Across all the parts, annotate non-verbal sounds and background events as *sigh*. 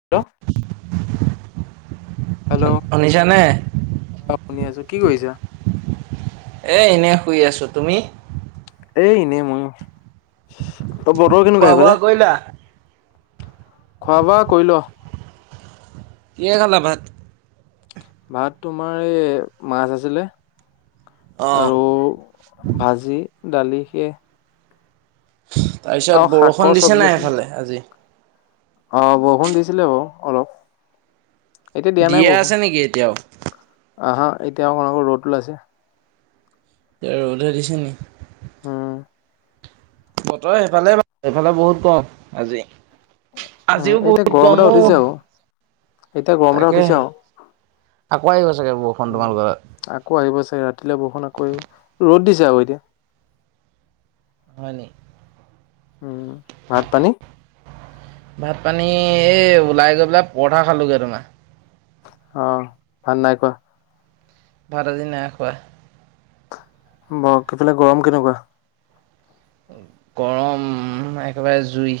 Hello hello শুনিছানে? অ শুনি আছো কি কৰিছা এ এনে শুই আছো তুমি এ এনেই ময়ো ত বতৰ কেনেকুৱা খোৱা বোৱা সেইফালে কৰিলা? খোৱা বোৱা কৰি ল কিহে খালা ভাত ভাত তোমাৰ এই মাছ আছিলে অঁ আৰু ভাজি দালি সেয়ে আৰু তাৰপিছত শাকৰ বৰষুণ দিছে চব্জি নাই আছিলে। সেফালে আজি অ বৰষুণ দিছিলে বাও অলপ এতিয়া দিয়া নাই দিয়ে বৰষুণ আছে নেকি এতিয়াও আহা এতিয়া আকৌ অকন অকন ৰ'দ ওলাইছে এ, ৰ'দে দিছে নি? উম বতৰ সেইফালে এফালে বহুত কম আজি উম আজিও এতিয়া বহুত গৰম এটা উঠিছে আকৌ *unintelligible* এতিয়া গৰম এটা তাকে উঠিছে আও আকৌ আহিব চাগে বৰষুণ উম, তোমালোকৰ তাত আকৌ আহিব চাগে? ৰাতিলৈ বৰষুণ আকৌ আহিব, ৰ'দ দিছে। যাব এতিয়া। হয় নি? উম, ভাত, পানী? ভাত পানী, এই ওলাই গৈ পেলে পৰঠা খালোগে তোমাৰ। অহ ভাল নাই কোৱা। ভাত আজি নাই খোৱা। ব' তোৰফালে গৰম কেনেকুৱা? গৰম, একেবাৰে জুই।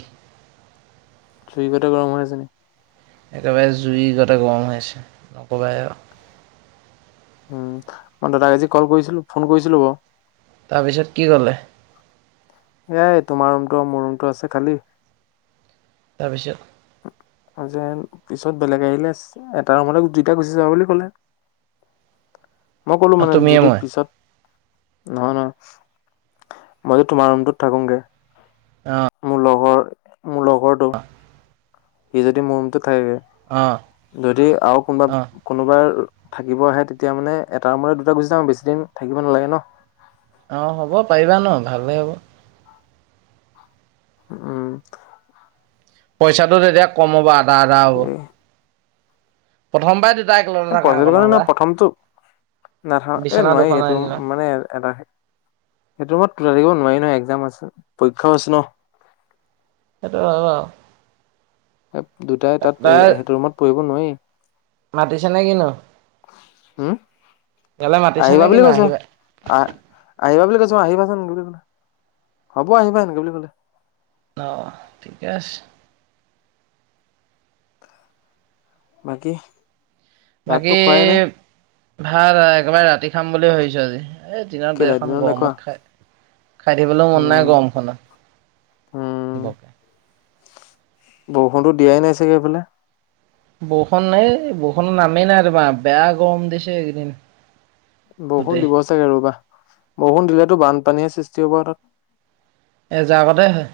চুইকতে গৰম হৈ আছে নেকি? একেবাৰে জুই গতে গৰম হৈ আছে, নকবাই। উম, মই দাদাক আজি ক'ল কৰিছিলো। ফোন কৰিছিলো। *unintelligible* তাৰপিছত, কি ক'লে? এয়াই তোমাৰ ৰুমটো আৰু মোৰ ৰুমটো আছে খালি। তাৰপিছত আৰযেন পিছত বেলেগ আহিলে এটা ৰুমতে দুইটা গুচি যাব বুলি ক'লে। মই ক'লো অ মানে তুমিয়ে যদি মই পিছত নহয় নহয়। মই যদি তোমাৰ ৰুমটোত থাকোংগে। অ',। মোৰ লগৰ মোৰ লগৰটো অহ। সি যদি মোৰ ৰুমটোত থাকেগে। অ যদি আৰু অ কোনোবা কোনোবাৰ থাকিব আহে তেতিয়া মানে এটা ৰুমতে দুটা গুচি যাম। বেছি দিন থাকিব নালাগে ন'। অ হ'ব পাৰিবা ন'? ভালে হ'ব। উ উম। পইচাটো তেতিয়া কম হ'ব আধা আধা হ'ব। এ প্ৰথমবাৰ পইচাটোৰ কাৰণে ন প্ৰথমটো নাথাওঁ এ বিচনা নোৱাৰি দুখন এইটো আনিলা মানে এটা, সেইটো মত থাকিব নোৱাৰি ন একজাম আছে, পৰীক্ষাও আছে ন। সাইটটো হয় বাৰু। দুটাই তাত তাই সেইটো ৰুমত পৰিব নোৱাৰি। মাতিছে নে কিনো? উম, ইয়ালে মাতিছে নে আহিবা বুলি কিনো কৈছ আহিবা আহ আহিবা বুলি কৈছো আহিবাচোন বুলি, হ'ব আহিবা অনেকে বুলি ক'লে। অহ ঠিকে আছে। বাকী বাকী ভাতটো খোৱাই নাই ভাল একেবাৰে ৰাতি খাম বুলি ভাবিছো আজি। এই দিনত দে কেলে এখন নোখোৱা গৰমত খাই, খাই থিবলৈ মন উম নাই গৰমখনত। বক বৰষুণো দিয়াই নাই চাগে এইফালে। বৰষু এই বৰষূণ নামেই নাই তোমাৰ, বেয়া গৰম দিছে এইকদিন। বৰষুণ দিব চাগে ৰ'বা, বৰষুণ দিলেতো বানপানীহে সৃষ্টি হ'ব তাত। এজাকতে হয়।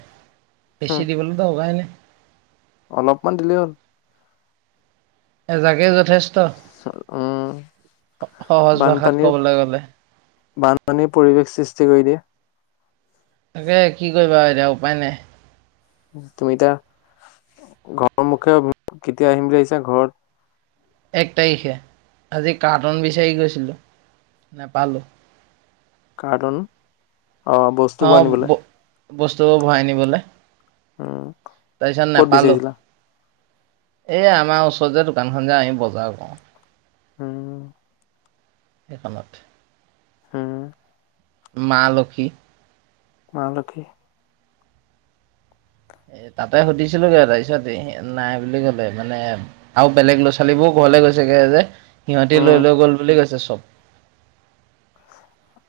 বছি হম দিবলৈ দৰকাৰে নাই। অলপমান দিলেই হ'ল এ জাগে যদি যথেষ্ট, উম সহজ ভাষাত বানপানীৰ ক'বলৈ গলে। বানপানীৰ পৰিৱেশ সৃষ্টি কৰি দিয়ে। তাকে কি কৰিবা এতিয়া উপায় নাই। তুমিতা ঘৰৰ মুখে কেতিয়া আহিম বুলি আহিছে ঘৰত? এক তাৰিশে, আজি কৰ্তন বিচাৰি গৈছিল, নাপালোঁ। কৰ্তন অ' ব-বস্তুবোৰ ভৰাই নিবলে। উম তাৰপিছত ক'ত নোপালো, বিচাৰিছিলা এ আমাৰ ওচৰত ওচৰ যে দোকানখন যে আমি বজাৰ কৰোঁ। উম। হেইষণত। হম। মা লক্ষী। মা লক্ষ্মী। এ তাতে সুধিছিলোগে তাৰপিছতে নাই বুলি ক'লে মানে আৰু বেলেগ ল' ছোৱালীবোৰ ক কলে গৈছেগে যে সিহঁতি উম লৈ লৈ গ'ল বুলি কৈছে চব।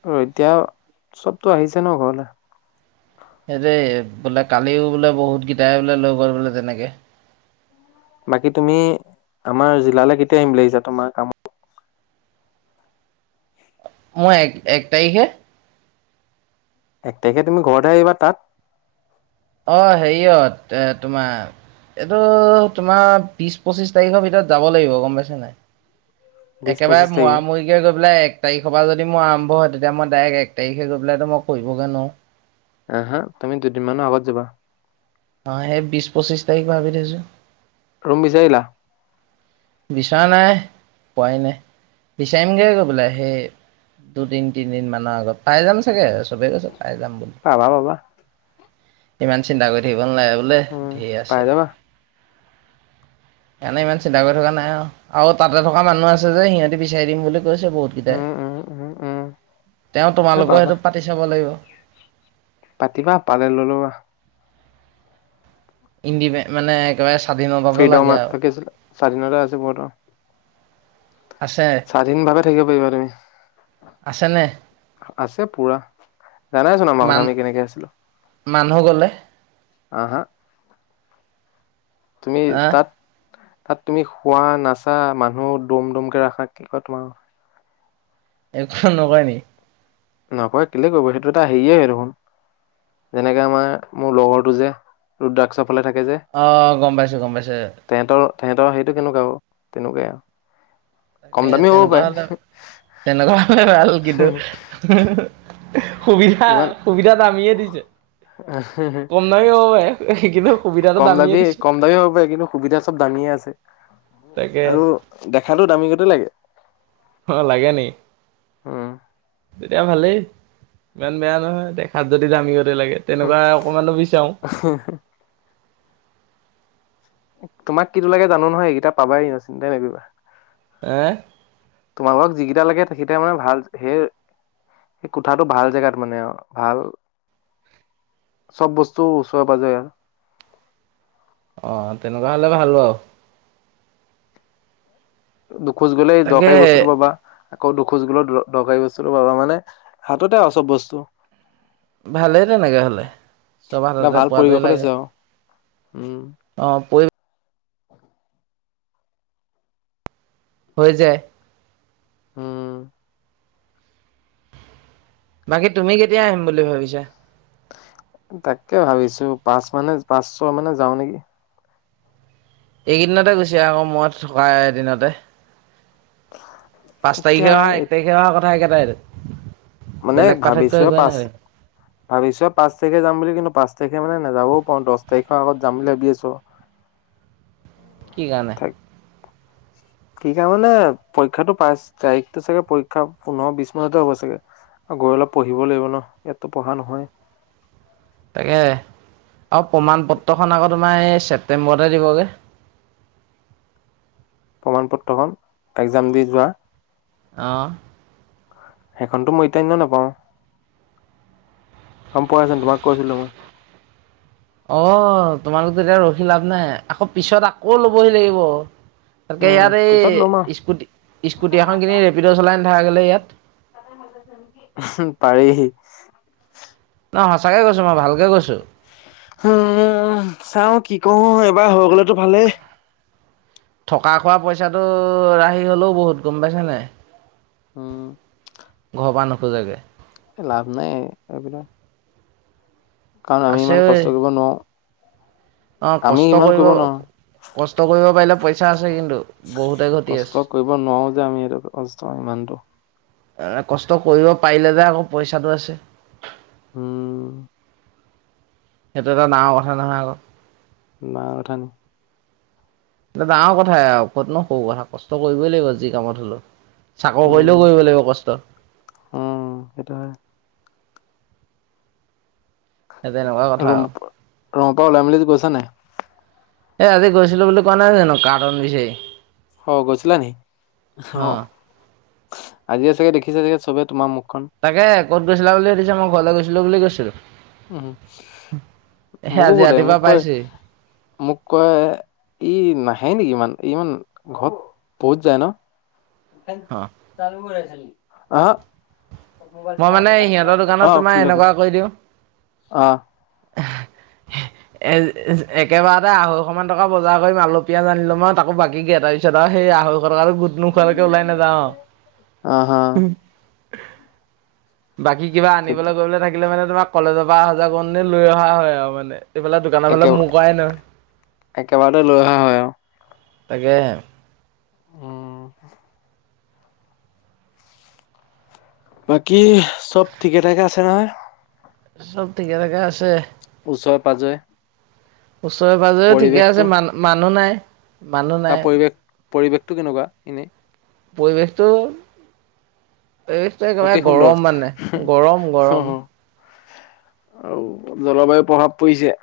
অ' এতিয়া চবতো আহিছে ন ঘৰলে। সেইটোৱে, বোলে কালিও বোলে বহুত কেইটাই বোলে লৈ গল বোলে তেনেকে। বাকী তুমি আমাৰ জিলালৈ কেতিয়া আহিম বুলি আহিছা তোমাৰ কামত মই এক-এক তাৰিখে। এক টাৰিশে তুমি ঘৰতে আহিবা তাত? অ', হেৰিয়ত এ তোমাৰ এইটো তোমাৰ বিশ, পঁচিশ তাৰিখৰ ভিতৰত যাব লাগিব গম পাইছে নাই। বিশ পঁচিশ একেবাৰে মৰা তাৰিখে মৰিকে গৈ পেলাই এক তাৰিখৰ পৰা যদি মোৰ আৰম্ভ হয় তেতিয়া মই ডাইৰেক্ট এক তাৰিখে গৈ পেলাইোটো মই কৰিবগে নুৱাও। আহ হা তুমি দুদিন মানৰ আগাত যাবা। অ', সেই বিশ, পঁচিশ তাৰিখ ভাবি থৈছো। ৰুম বিচাৰিলা? বিচৰা নাই পোৱাই নাই, বিচাৰিমগে গৈ পেলাই সেই দুদিন তিনিদিন মানৰ আগত পাই যাম চাগে। বাবে কৈছে পাই যাম বুলি পাবা পাবা ইমান চিন্তা কৰি থাক *unintelligible* বোলে উম ধেৰ আছে। পাই যাবা এনে ইমান চিন্তা কৰি থকা না নাই আৰু। তাতে থকা মানুহ আছে যে সিহঁতে বিচাৰি দিম বুলি গৈছে বহুত কিটাই। উম উম উম উম তেওঁ এই তোমালোকৰ পাবা হেইটোত পাতি চাব লাগিব পাতিবা। পালে লৈ লবা ইণ্ডিপেন- মানে একেবাৰে স্বাধীনতাটো ফ্ৰীডম লাগে আ- আৰু কি আছিলে স্বাধীনতা আছে বহুতৰ আছে স্বাধীন ভাৱে থাকিব পাৰিবা তুমি আছেনে আছে পুৰা। জানাইচোন আমাৰ মান কথা, আমি কেনেকে আছিলো। মানুহ গলে আহ হা। তুমি আহ তাত? তাত তুমি শোৱা নাচা মানুহ দম দমকে ৰাখা কি কয় তোমাৰ একো নকয় নেকি? নকয়। কেলে কৰিব। সেইটো এটা হেৰিয়ে হয় দেখোন যেনেকে আমাৰ মোৰ লগৰটো যে ৰুদ্ৰাক্ষ চাপ অকলে থাকে যে। অ গম পাইছো গম পাইছো তেঁহতৰ তেহেঁতৰ সেইটো কেনেকুৱা বাও? তেনেকুৱাই আৰু কম তাকে দামী হ'ব তেনেকুৱা পাৰে হলে, তেনেকুৱা হলে ভাল। কিন্তু সুবিধা। ইমান সুবিধা মামীয়ে দিছে। *unintelligible* শিকিলো। কম দামী -কম দামী হ'ব পাৰে। কিন্তু সুবিধা চব দামীয়ে আছে। তাকে আৰু দেখাতটো দামী গতে লাগে। অ' লাগে নে হম। তেতিয়া ভালেই ইমান বেয়া নহয়, দেখাত যদি দামী লাগে। হুম। তেনেকুৱা অকমানো বিচাও। তোমাক কিটো লাগে জানো নহয়, এইকেইটা পাবাই। চিন্তাই নকৰিবা। এহ। আমাক যিকেইটা লাগে সেই মানে ভাল ধেৰ। সেই কোঠাটো ভাল জেগাত মানে আও। ভাল চব বস্তু ওচৰে-পাঁজৰে আৰু অ তেনেকুৱা হলে ভাল বাও খোজ গলেই তাকে দৰকাৰী বস্তুতটো পাবা আকৌ দুখোজ গলত দৰকাৰী বস্তুটো পাবা মানে, হাততে আৰু চব বস্তু ভালেই তেনেকে হলে, চব এটা হাততে ভাল পোৱাটোৱেই পৰিৱেশত লাগে। আছে আৰু অ'হ। প হৈ যায়। হম। বাকী তুমি কেতিয়া আহিম বুলি ভাবিছা? তাকে ভাবিছো পাঁচ মানে পাঁচছয় মানে যাওঁ নেকি? এইকেইদিনতে গুছি আহ আকৌ মই থকাই এদিনতে। পাঁচ এতিয়া তাৰিখে অহা-এক তাৰিখে অহা -কথা একেইটাই দে মানে ভাবিছোয়ে পাঁচ ভাবিছোয়ে পাঁচ তাৰিখে যাম বুলি কিন্তু পাঁচ তাৰিকে মানে নাযাবও পাৰো দহ তাৰিখৰ আগত যাম বুলি ভাবি আছোঁ। কি কাৰণে? কি কাৰণে, মানে পৰীক্ষাটো পাইচ তাৰিখতটো চাগে পৰীক্ষা পোন্ধৰ -বিশ মানতে হ'ব চাগে। আ গৈ অলপ পঢ়িব লাগিব ন। ইয়াতটো পঢ়া নহয়। তাকেহ। অ'প্ৰমাণ পত্ৰখন আকৌ তোমাৰ এই ছেপ্তেম্বৰতহে দিবগে। *inaudible* প্ৰমাণ পত্ৰখন একজাম দি যোৱা অ', সেইখনতো মই এতিয়া এনেওঁ নাপাওঁ। *unintelligible* তোমাক কৈছিলোঁ মই৷ অ' তোমালোক তেতিয়া ৰখি লাভ নাই৷আকৌ পিছত আকৌ লবহি লাগিব৷ তাকে উম ইয়াত পিছত ল'ম এই আৰু স্কুটি-স্কুটি এখন কিনি ৰেপিড চলাই নথাকা কেলে ইয়াত? *unintelligible* পাৰি। সচাঁকে কৈছোঁ মই, ভালকে কৈছোঁ৷ *unintelligible* চাওঁ কি কৰো এবাৰ হৈ গলেতো ভালেই৷ থকা খোৱা পইচাটো ৰাহি হলেও বহুত গম পাইছা নাই? উম, খুজাই দে। লাভ নাই এইবিলাক। কাৰণ আমি আছে ইমান কষ্ট কৰিব অ নোৱাৰো৷ আমি কষ্ট ইমান কৰিব কষ্ট কৰিব পাৰিলে পইচা নোৱাৰো৷ আছে কিন্তু বহুতে *unintelligible* ঘটি আছে কষ্ট কৰিব নোৱাৰো যে আমি এইটো কষ্ট হয় ইমান। *unintelligible* এ কষ্ট কৰিব পাৰিলে যে আকৌ পইচাটো আছে৷ উম। সেইটো এটা ডাঙৰ কথা নহয় আকৌ৷ নাই উঠা নি? ডাঙৰ কথাই আৰু ক'তনো সৰু কথা? কষ্ট কৰিবই লাগিব যি কামত হলেও৷ চাকৰ উম কৰিলেও কৰিব লাগিব কষ্ট৷ উম সেইটো হয় সেই তেনেকুৱা কথা ৰুম আৰু। ৰুমৰ পৰা উলাই মেলি গৈছা নাই? এ আজি গৈছিলো বুলি কোৱা নাই জানো? কাৰ্টন বিছাৰি। অহ গৈছিলা নি? অহ, আজিয়ে চাগে দেখিছে চাগে চবে তোমাৰ মুখ তাকে ক'ত গৈছিলা বুলি সুধিছে মই ঘৰলৈ গৈছিলো বুলি কৈছিলো৷ উম, সেই মোকো আজি সোধে? ৰাতিপুৱা মোক কয় পাইছোহি মোক কয় ই নাহ নাহে নেকি ইমান ইমান ঘৰত বহুত যায় ন? অ *unintelligible* অহ হ। মই মোবাইলটো মানে সিহঁতৰ *unintelligible* দোকানত অ তোমাৰ খুলি দিয়ক৷ এনেকুৱা কৰি দিওঁ অ। *inaudible* এজ এজ একেবাৰতে আঢ়ৈশ মান টকাৰ বজাৰ কৰিম আলু, পিয়াঁজ আনিলো মই তাকো বাকী কে। তাৰপিছত আ অ সেই আঢ়ৈশ টকাটো গোট নোখোৱালৈকে ওলাই নাযাওঁ অ হা আৰু। বাকী কিবা ঠিক আনিবলৈ-কৰিবলৈ থাকিলে মানে ধৰা কলেজৰ পৰা অহা যোৱা কৰোতে লৈ অহা হয় আৰু মানে৷ এইফালে দোকানৰ একে ফালে মুৰ কৰাই নহ একেবাৰতে লৈ অহা হয় আৰু তাকে হে। উম। বাকী চব ঠিকে-ঠাকে আছে নহয়? চব ঠিকে-থাকে আছে? ওচৰে-পাজৰে ওচৰে পাজৰেও ঠিকে আছে মান মানুহ নাই। মানুহ তাৰ নাই পৰিৱেশ পৰিৱেশটো কেনেকুৱা এনেই? পৰিৱেশটো পৰিৱেশটো অতি একেবাৰে সুন্দৰ গৰম মানে, গৰম অ গৰম। আৰু জলবায়ুৰ প্ৰভাৱ পৰিছে'৷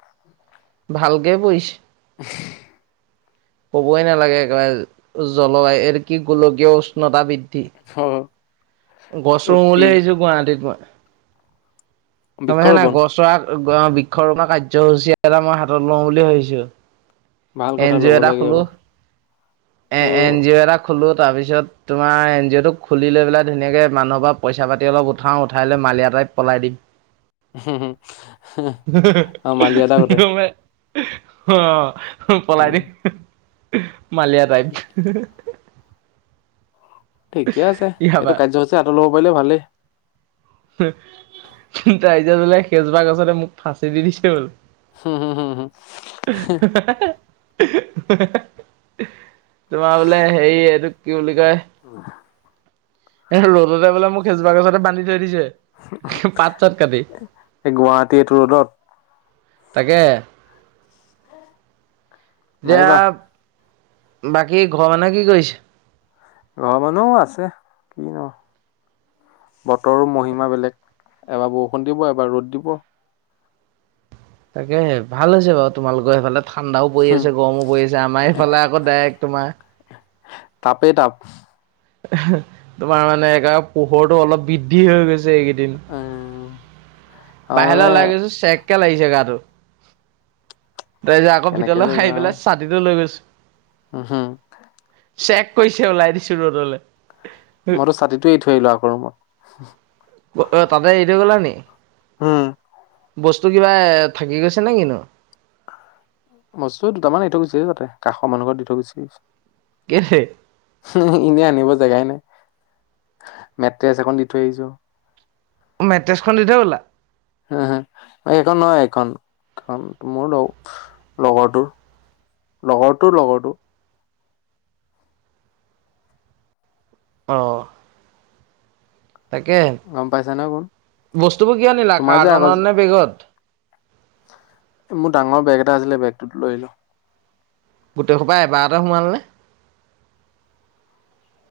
ভালকে পইচে *unintelligible* ক'বই নালাগে একেবাৰে জলবায়ু এইটো কি গোলকীয় উষ্ণতা বৃদ হ'। গছ ৰুম বুলি ভাবিছোঁ গুৱাহাটীত মই। তাৰে হে নাই বৃক্ষৰোপন গছৰা বৃক্ষ ৰোপন কাৰ্যসূচী এটা মই হাতত লওঁ বুলি ভাবিছো ভাল এন কথা জি ল'ব অ' এটা লাগে খোলো এইবোৰ এ এইবোৰ এন জি অ' এটা খোলো তাৰপিছত তোমাৰ এন জি অ'টোক খুলি লৈ পেলাই ধুনীয়াকে মানুহৰ পৰা পইচা পাতি অলপ উঠাও উঠাই লৈ মালিয়া টাই পলাই দিম হে হে আমাৰ মালিয়া দা হে হঁতে হে হে অহ পলাই উম দিম মালিয়া টাইপ। ঠিক ঠিকে আছে ইয়াৰ এইটো পৰা কাৰ্যসূচী হাতত ল'ব পাৰিলে ভালেই। তাৰি যেত বোলে সেইজোপা গছতে মোক ফাঁচি দি দিছে বোল হম হুম হুম তোমাৰ বোলে হেৰি এইটোক কি বুলি কয় এ ৰ'দতে বোলে মোক বোলে সেইজোপা গছতে বান্ধি থৈ দিছে পাত চাত কাটি এই গুৱাহাটী এইটো ৰদত তাকে মাৰিবা এতিয়া বাকী ঘৰ মানুহে কি কৰিছে ঘৰৰ মানুহও আছে কি নো বতৰো মহিমা বেলেগ এবাৰ বৰষুণ দিব এবাৰ ৰ'দ দিব তাকে ভাল হৈছে বাৰু তোমালোকৰ সেইফালে ঠাণ্ডাও পৰি হম আছে গৰমো পৰি আছে আমাৰ এইফালে আকৌ ডাইৰেক্ট তোমাৰ তাপেই তাপ তোমাৰ মানে এক পোহৰটো অলপ বৃদ্ধি হৈ গৈছে এইকেইদিন উম আৰু বাহিৰলৈ মানে ওলাই গৈছো চেককে লাগিছে গাটো তাৰপিছত আকৌ ভিতৰলৈ আহি পেলা ছাতিটো লৈ গৈছো উম হম চেক কৰিছে ওলাই দিছো ৰ'দলৈ মইতো ছাতিটোয়ে এ থৈ আহিলো আকৌ ৰুমত তাতে এই থৈ গ'লা নি হম বস্তু কিবা থাকি গৈছে নে কিনো মস্তু দুটামান দি থৈ গুচি আহিছো তাতে কাষৰ মানুহ এঘৰত দি থৈ গুচি আহিছো কেলে? এনে আনিব জেগাই নাই মেট্ৰেছ এখন দি থৈ আহিছো মেট্ৰছখন দি থৈ গলা হ হ এখন নহয় এখন কাৰ মোৰ লগ লগৰটোৰ লগৰটোৰ লগৰটো অ', তাকে গম পাইছা নহয় কোন বস্তুবোৰ কিয় নিলা তোমাৰ যে কাৰটান আগত নে বেগত মোৰ ডাঙৰ বেগ এটা আছিলে বেগটোত লৈ আহিলো গোটেইখোপা এবাৰতে সোমালেনে